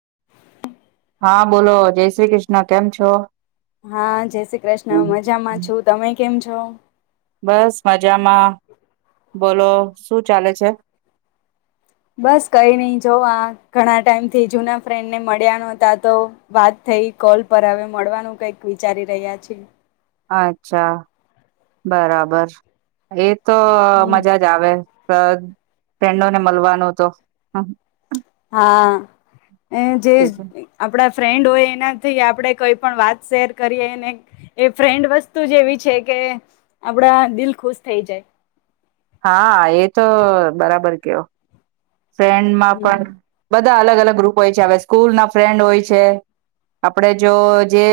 [inaudible] હા, બોલો જય શ્રી કૃષ્ન કેમ છો? હા, જય શ્રી કૃષ્ણ મજામાં છું તમે કેમજો? બસ મ જામા બોલો, શું ચાલે છે? બસ કઈ નહી જોવા ઘણા ટાઈમ થી જુના ફ્રેન્ડ ને મળ્યા ન હતા તો વાત થઈ કોલ પર હવે મળવાનું કઈક વિચારી રહ્યા છે. અચ્છા બરાબર એ તો હમ. મજા જ આવે. અ ફ્રેન્ડોને મળવાનું તો હા એ જે આપણા ફ્રેન્ડ હોય એનાથી આપણે કઈ પણ વાત શેર કરીએને એ ફ્રેન્ડ વસ્તુ જે એવી છે કે આપડા દિલ ખુશ થઈ જાય. હા, એ તો બરાબર કેયો. ફ્રેન્ડમાં હમ પણ બ બધા અલગ અલગ ગ્રુપ હોય છે હવે સ્કૂલ ના ફ્રેન્ડ હોય છે આપડે જો જે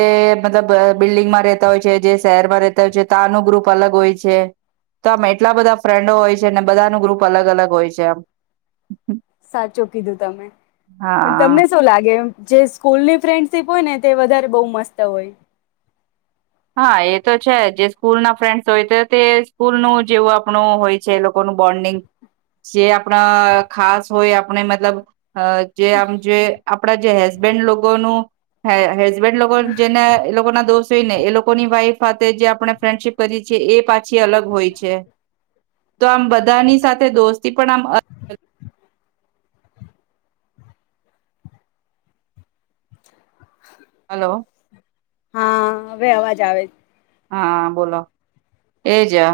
મતલબ બિલ્ડિંગમાં રેતા હોય છે જે શહેરમાં રેતા હોય છે તાનુ ગ્રુપ અલગ હોય છે તો આમ એટલા બધા ફ્રેન્ડો હોય છે બધા નુ ગ્રુપ અલગ અલગ હોય છે આમ. સાચું કીધું તમે પણ હા તમને શું લાગે એમ? જે સ્કૂલની ફ્રેન્ડશીપ હોય ને તે વધારે બવ મસ્ત હોય. હા એ તો છે જે સ્કૂલ ના ફ્રેન્ડ્સ હોય તો તે સ્કૂલનું જેવું આપણું હોય છે એ લોકોનું બોન્ડિંગ જે આપણા ખાસ હોય આપણે મતલબ અ જે આમ જે આપ આપણા જે હસબેન્ડ લોકોનું હે હેસબેન્ડ લોકો જેને એ લોકોના દોસ્ જોઈ ને એ લો -કોની વાઈફ સાથે જે આપણે ફ્રેન્ડશીપ કરીએ છીએ એ પાછી અલગ હોય છે તો આમ બધાની સાથે દોસ્તી પણ આમ અ હલો હા, હવે અવાજ આવે. હા, બોલો એજ અ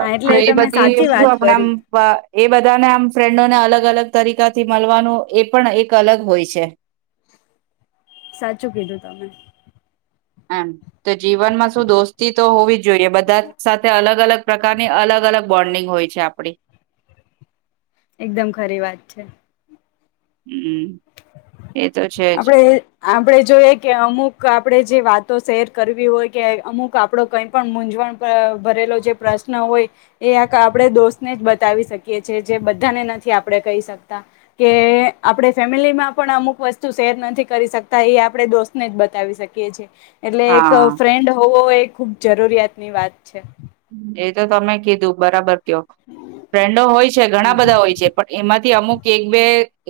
હા તો, એટલે એ તમે બધી સાચી શું વાત આપણામ કરી વા એ બધાને આમ ફ્રેન્ડોને અલગ અલગ તરીકાથી મળવાનું એ પણ એક અલગ હોય છે. સાચું કીધું તમે. હમ તો જીવનમાં શું દોસ્તી તો હોવી જ જોઈએ બધા સાથે અલગ અલગ પ્રકારની અલગ અલગ બોન્ડિંગ હોય છે. આપડી એકદમ ખરી વાત છે. હમ્મ, આપડે આપડે જોઈએ, કે અમુક આપડે જે વાતો શેર કરવી હોય કે, અમુક આપણો કઈ પણ મૂંઝવણ ભરેલો જે પ્રશ્ન હોય એ આપણે દોસ્તને જ બતાવી શકીએ છી. જે બધાને નથી આપણે કહી શકતા કે, આપણે ફેમલીમાં પણ અમુક વસ્તુ શેર નથી કરી શકતા એ આપડણે દોસ્તને જ બતાવી શકીએ છેએ. એટલે એક હા ફ્રેન્ડ હોવો એક ખુબ જરૂરિયાત ની વાત છે. એ તો તમે કીધું બરાબર. ફ્રેન્ડો હોય છે. ઘણા બધા હોય છે. પણ એમાંથી અમુક એક બે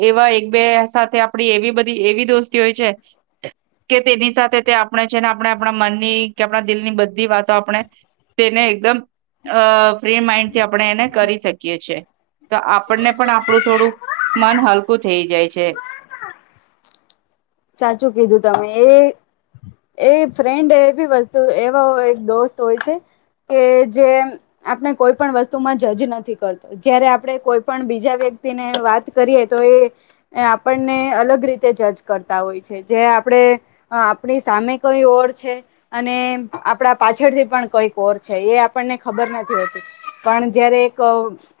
એવા એક બે સાથે આપડી એવી બધી એવી દોસ્તી હોય છે, કે તેની સાથે તે આપણે છે, ને આપણે આપણા મનની કે આપણા દિલની બધી વાતો આપણે તેને એકદમ અ ફ્રી માઇન્ડ થી આપણે એને કરી શકીએ છીએ. તો આપણને પણ આપણું થોડું મન હલકું થઈ જાય છે. સાચું કીધું તમે એ એ ફ્રેન્ડ એવી વસ્તુ એવા દોસ્ત હોય છે કે જે આપણે કોઈ પણ વસ્તુમાં જજ નથી કરતો જયારે આપણે કોઈ પણ બીજા વ્યક્તિને વાત કરીએ તો એ આપણને અલગ રીતે જ જ કરતા હોય. છે જે આપણે આપણી સામે કઈ ઓર છે અને આપણા પાછળથી પણ કઈક ઓર છે. એ આપણને ખબર નથી હોતી, પણ જયારે એક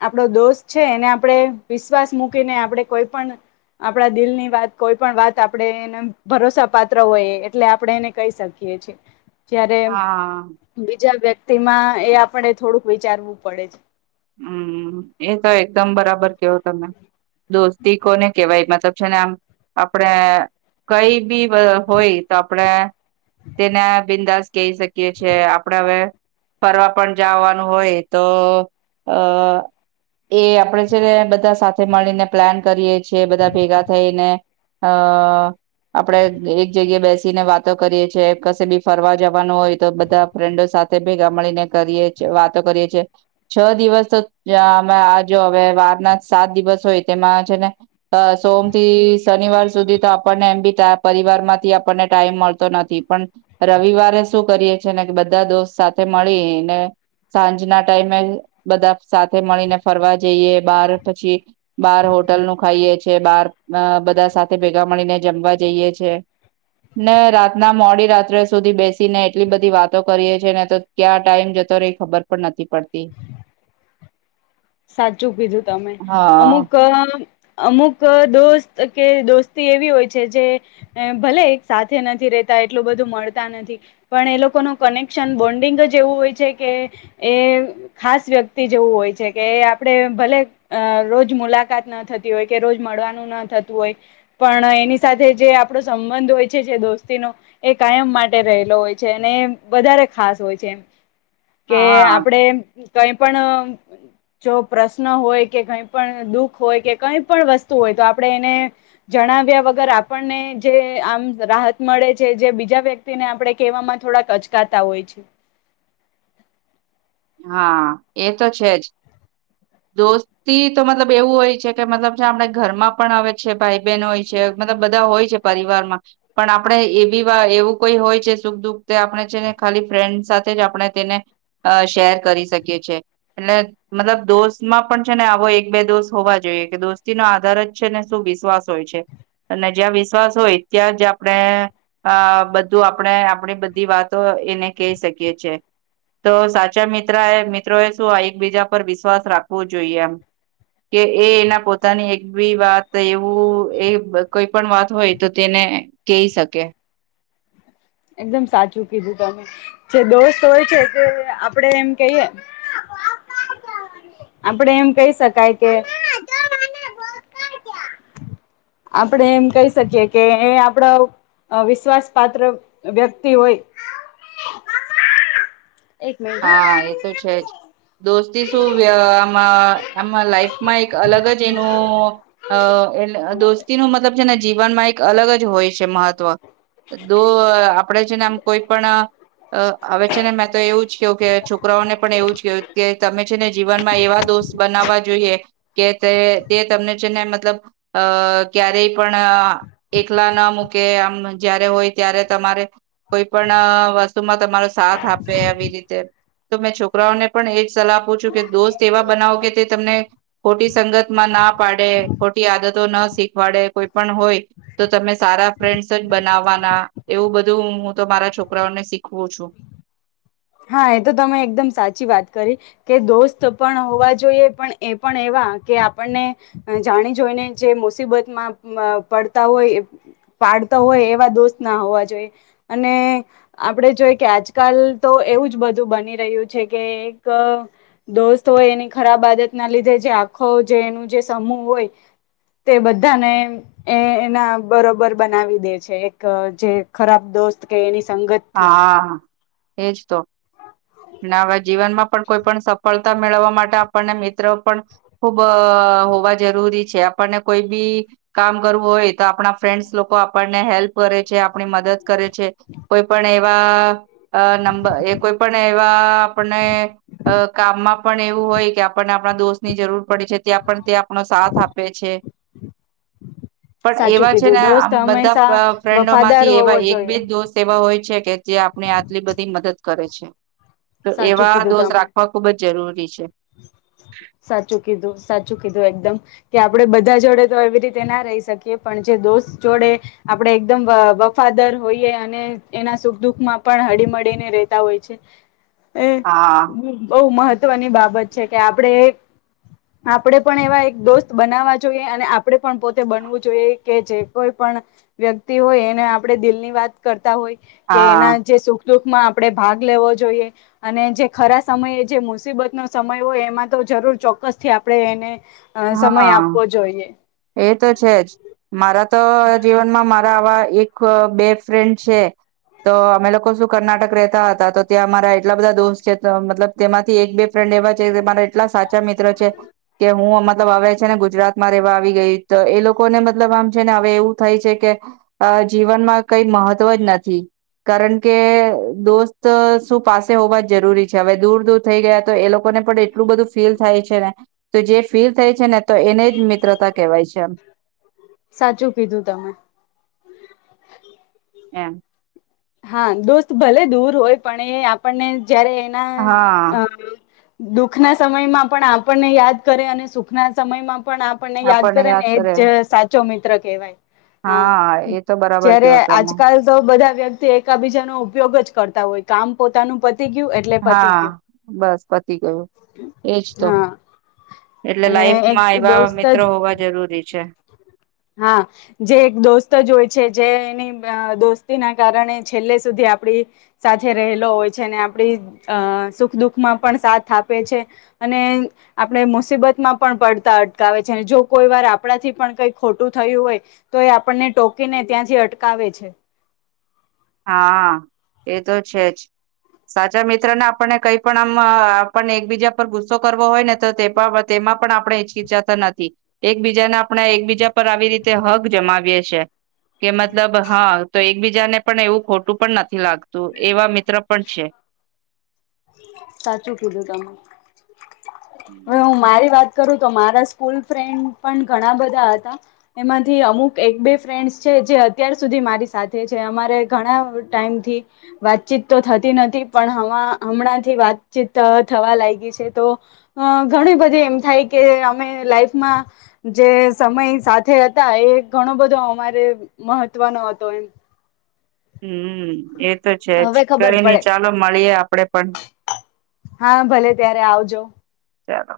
આપણો દોસ્ત છે. એને આપણે વિશ્વાસ મૂકીને આપણે કોઈ પણ આપણા દિલ ની વાત કોઈ પણ વાત તો આપણે એને ભરોસા પાત્ર હોઈ એટલે આપણે એને કહી શકીએ છીએ. જ્યારે હા બીજા વ્યક તીમાં તએ આપણે થોડુંક વિચારવું પડે છે. હમ્મ એ તો એકદમ બરાબર કેવો તમે. દોસ્તી કોને કેવાય મતલબ છે ને આમ આપડે કઈ બી અહ હોય તો આપડે તેના એ બિંદાસ કહી શકીયએ છે. આપડે હવે ફરવા પણ જવાનું હોય તો અહ એ આપડે છે ને બધા સાથે મળીને પ્લાન કરીએ છીએ બધા ભેગા થઈને અહ આપડે એક જગ્યાએ બેસીને વાતો કરીએ છીએ. કશે બી ફરવા જવાનું હોય, તો બધા ફ્રેન્ડો સાથે ભેગા મળીને કરીએ છે વાતો કરીએ છીએ. છ દિવસ તો અમે આ જો હવે વારના સાત દિવસ હોય તેમાં છે ને સોમ થી શનિવાર સુધી તો આપણને એમ બી પરિવાર માંથી આપણને ટાઈમ મળતો નથી પણ રવિવારે શું કરીએ છે ને બધા દોસ્ત સાથે મળી ને સાંજના ટાઈમે બધા સાથે મળીને ફરવા જઈએ બાર પછી બહાર હોટલ નું ખાઈએ છ છે. બાર અહ બધા સાથે ભેગા મળીને જમવા જઈએ છે. ને રાતના મોડી રાત્રે સુધી બેસીને એટલી બધી વાતો કરીએ છીએ ને તો ક્યાં ટાઈમ જતો રે એ ખબર પણ નથી પડતી. સાચું કીધું તમે. હા. અમુક અહ અમુક અહ દોસ્ત કે દોસ્તી એવી હોય છે જે ભલે એક સાથે નથી રેતા એટલું બધું મળતા નથી પણ એ લોકોનું કનેક્શન બોન્ડિંગ જ એવું હોય છે કે એ ખાસ વ્યક્તિ જેવું હોય છે. કે આપણે ભલે અહ રોજ મુલાકાત ન થતી હોય, કે રોજ મળવાનું ના થતું હોય, પણ એની સાથે જે આપણો સંબંધ હોય છે જે દોસ્તીનો એ કાયમ માટે રહેલો હોય છે. અને વધારે ખાસ હોય છે એમ. કે હા આપડે તો અહી પણ અમ્મ જો પ્રશ્ન હોય, કે કઈ પણ દુઃખ હોય કે કઈ પણ વસ્તુ હોય તો આપણે એને જણાવ્યા વગર આપણને જે આમ રાહત મળે છે. જે બીજા વ્યક્તિને આપણે કહેવામાં થોડાક અચકાતા હોય છે. હા એ તો છે જ. દોસ્તી તો મતલબ એવું હોય છે, કે મતલબ આપણે ઘરમાં પણ હવે છે ભાઈ બેન હોય છે. મતલબ બધા હોય જે પરવારમાં પણ આપણે એવી વા એવું કોઈ હોય છે સુખ દુખ આપણે છે. ને ખાલી ફ્રેન્ડ સાથે જ આપણે તેને અહ શેર કરી શકીએ છે. એટલે મતલબ દોસ્ત પણ છે ને આવો એક બે દોસ હોવા જોઈએ કે દોસ્તી નો આધાર જ છે ને શું વિશ્વાસ હોય છે અને જ્યાં વિશ્વાસ હોય ત્યાં જ આપણે આહ બધું આપણે આપણી બધી વાતો એને કહી શકીએ છે. તો સા ચે મિત્ર મિત્રો એ શું એકબીજા પર વિશ્વાસ રાખવો જોઈએ એમ. કે એ એના પોતાની એક બી વાત એવું એ કોઈ પણ વાત હોય તો તેને કહી શકે. એકદમ સાચું કીધું તમે. જે દોસ્ત હોય છે તે આપડે એમ કહીએ, આપડે એમ કહી શકાય કે આપણેે એમ કહી શકીએ કે એ આપણા અહ વિશ્વાસ પાાત્ર વ્યક્તિ હોય એક મિનિટ હા એ તો છે જ. દોસ્તી શું અહ આમાં આમાં લાઈફમાં એક અલગ જ એનું અહ એટલે દોસ્તીનું મતલબ છે ને જીવનમાં એક અલગ જ હોય છે મહત્વ. દો આહ આપડે છેને આમ કોઈ પણ અહ અવે છે ને મેં તો એવું છો કે છોકરાઓને પણ એવું જ કું કે તમે છેને જીવનમાં એવા દોસ્ત બનાવવા જોઈએ કે તે તમને છે ને મતલબ અહ ક્યારેય પણ આહ એકલા ન મૂકે આમ જયારે હોય ત્યારે તમારે કોઈ પણ આહ વસ્તુમાં તમારો સાથ આપે આવી રીત તે મેં છોકરાઓને પણ એ જ સલાહ આપું છું કે દોસ્ત એવા બનાવો કે તે તમને ખોટી સંગતમાં ના પાડે ખોટી આદતો ના શીખવાડે કોઈ પણ હોય તો તમે સારા ફ્રેન્ડસ જ બનાવવાના એવું બધું હું તો મારા છોકરાઓને શીખવું છું. હા એ તો તમે એકદમ સાચી વાત કરી કે દોસ્ત પણ હોવા જોઈએ પણ એ પણ એવા કે આપણને જાણી જોઈને જે મુસીબતમાં માં પડતા હોય પાડતા હોય એવા દોસ્ત ના હોવા જોઈએ અને આપણે જોઈ કે આજકાલ તો એવું જ બધું બની રહ્યું છે કે એક દોસ્ત હોય એની ખરાબ આદત ના લીધે જે આખો જે એનું જે સમૂહ હોય તે બધાને એ એ એના બરોબર બનાવી દે છે એક જે ખરાબ દોસ્ત કે એની સંગત થી. હા એજ તો. ના હવે જીવનમાં પણ કોઈ પણ સફળ તા મેળવવા માટે આપણને મિત્ર પણ ખૂબ અહ હોવા જરૂરી છે આપણને કોઈ બી કામ કરવું હોય તો આપણા ફ્રેન્ડસ લોકો આપણને હેલ્પ કરે છે આપણી મદદ કરે છે કોઈ પણ એવા નંબર એ કોઈ પણ એવા આપણને કામમાં પણ એવું હોય કે આપણને આપણા દોસ્ત ની જરૂર પડી છે ત્યાં પણ તે આપણો સાથ આપે છે પણ સાચું એવા છે કીધું ને દોસ્ત આમ હંમેશા બધા ફ્રેન્ડો વફાદાર માંથી એવા હોવો એક જોઈએ બેજ દોસ્ત હોય છે કે જે આપણે આટલી બધી મદદ કરે છે તો સાચું એવા કીધું દોસ્ત તમે રાખવા ખુબ જ જરૂરી છે સાચું કીધું સાચું કીધું એકદમ કે આપણે બધા જોડે તો એવી રીતે ના રહી શકીએ પણ જે દોસ્ત જોડે આપણેે એકદમ વફાદાર હોઈએ અને એના સુખ દુઃખમાં પણ હળીમળીને રહેતા હોય છે એ હા બહુ મહ ત્વ ની બાબત છે કે આપણે આપણેે પણ એવા એક દોસ્ત બનાવા જોઈએ અને આપણે પણ પોતે બનવું જોઈએ કે જે કોઈ પણ વ્યક્તિ હોય એને આપણે દિલ ની વાત કર તા હોય કે એના હા જે સુખ દુઃખમાં આપડે ભાગ લેવો જોઈએ અને જે ખરા સમયે જે મુસીબત નો સમય હોય એમાં તો જરૂર ચોક્કસથી આપણે એને હવે સમય હા. આપવો જોઈએ એ તો છે જ મારા તો જીવનમાં મા ત આવા એક બે ફ્રેન્ડ છે તો અમે લોકો શું કર્ણાટક રહેતા હતા તો ત્યાં મારા એટલા બધા દોસ્ત છે મતલબ તેમાંથી એક બે ફ્રેન્ડ એવા છે જે મારાં એટલા સાચા મિત્ર છે કે હું મ તો હવે છે ને ગુજરાતમાં રહેવા આવી એ લોકોને મતલબ આમ છે ને હવે એવું થાય છે કે જીવનમાં કઈ મહત્વ જ નથી કારણ કે દોસ્ત શું પાસે હોવા જ જરૂરી છે હવે દૂર દૂર થઈ ગયા તો એ લોકોને પણ એટલું બધું ફીલ થાય છે ને તો જે ફીલ થાય છે ને તો એને જ મિત્રતા કહેવાય છે એમ સાચું કીધું તમે એમ હા દોસ્ત ભલે દૂર હોય પણ એ આપણને જયારે એના હા અ દુઃખના સમયમાં પણ આપણને યાદ કરે અને સુખના સમયમાં પણ આપણને યાદ કરે ને એજ સાચો મિ મિત્ર કહેવાય હા એ તો બરાબર જયારે કેવો તમે આજકાલ તો બધા વ્ય બીજા નો ઉપયોગ જ કરતા હોય કામ પોતાનું ગયું એટલે પતી હા ગયું બસ પતી ગયું એજ તો હા એટલે અને લાઈફમાં એક એવા દોસ્ત જ મિત્રો હોવા જરૂરી છે હા જે એક દોસ્ત જ હોય છે જે એની દોસ્તીના કારણે છેલ્લે સુધી આપડી સાથે રહેલો હોય છે અને આપડી અ સુખ દુઃખમાં પણ સાથ આપે છે અને આપણે મુસીબતમાં પણ પડતા અટકાવે છે જો કોઈ વાર આપણાથી પણ કઈક ખોટું થયું હોય તો એ આપણને ટોકીને ત્યાંથી અટકાવે છે હા એ તો છે જ સાચા મિત્ર ને આપણને કઈ પણ આમ આપને એકબીજા પર ગુસ્સો કરવો હોય ને તો તેમાં પણ આપણે હિચિહી ચકાતા નથી એકબીજાને આપણે એકબીજા પર આવી રીતે હક જમાવીએ છેએ કે મતલબ હા તો એક એકબીજા ને પણ એવું ખોટું પણ નથી લાગતું એવા મિત્ર પણ છે સાચું કીધું તમે હવે હું મારી વાત કરું તો મારા સ્કૂલ ફ્રેન્ડ પણ ઘણા બધા હતા એમાંથી અમુક એક બે ફ્રેન્ડ્સ છે જે અત્યાર સુધી મારી સાથે છે અમારે ઘણા ટાઈમથી વાતચીત તો થતી નથી પણ હમણાંથી વાતચીત થવા લાગી છે તો ઘણી બધી એમ થાય કે અમે લાઈફમાં જે સમય સાથે હતા એ ઘણો બધો અમારે મહત્વનો હતો એમ હમ એતો છે જ હવે કઈ ખબર નહી પડે ચાલો મળીએ આપ આપડે પણ હા ભલે ત્યારે આવજો ચાલો.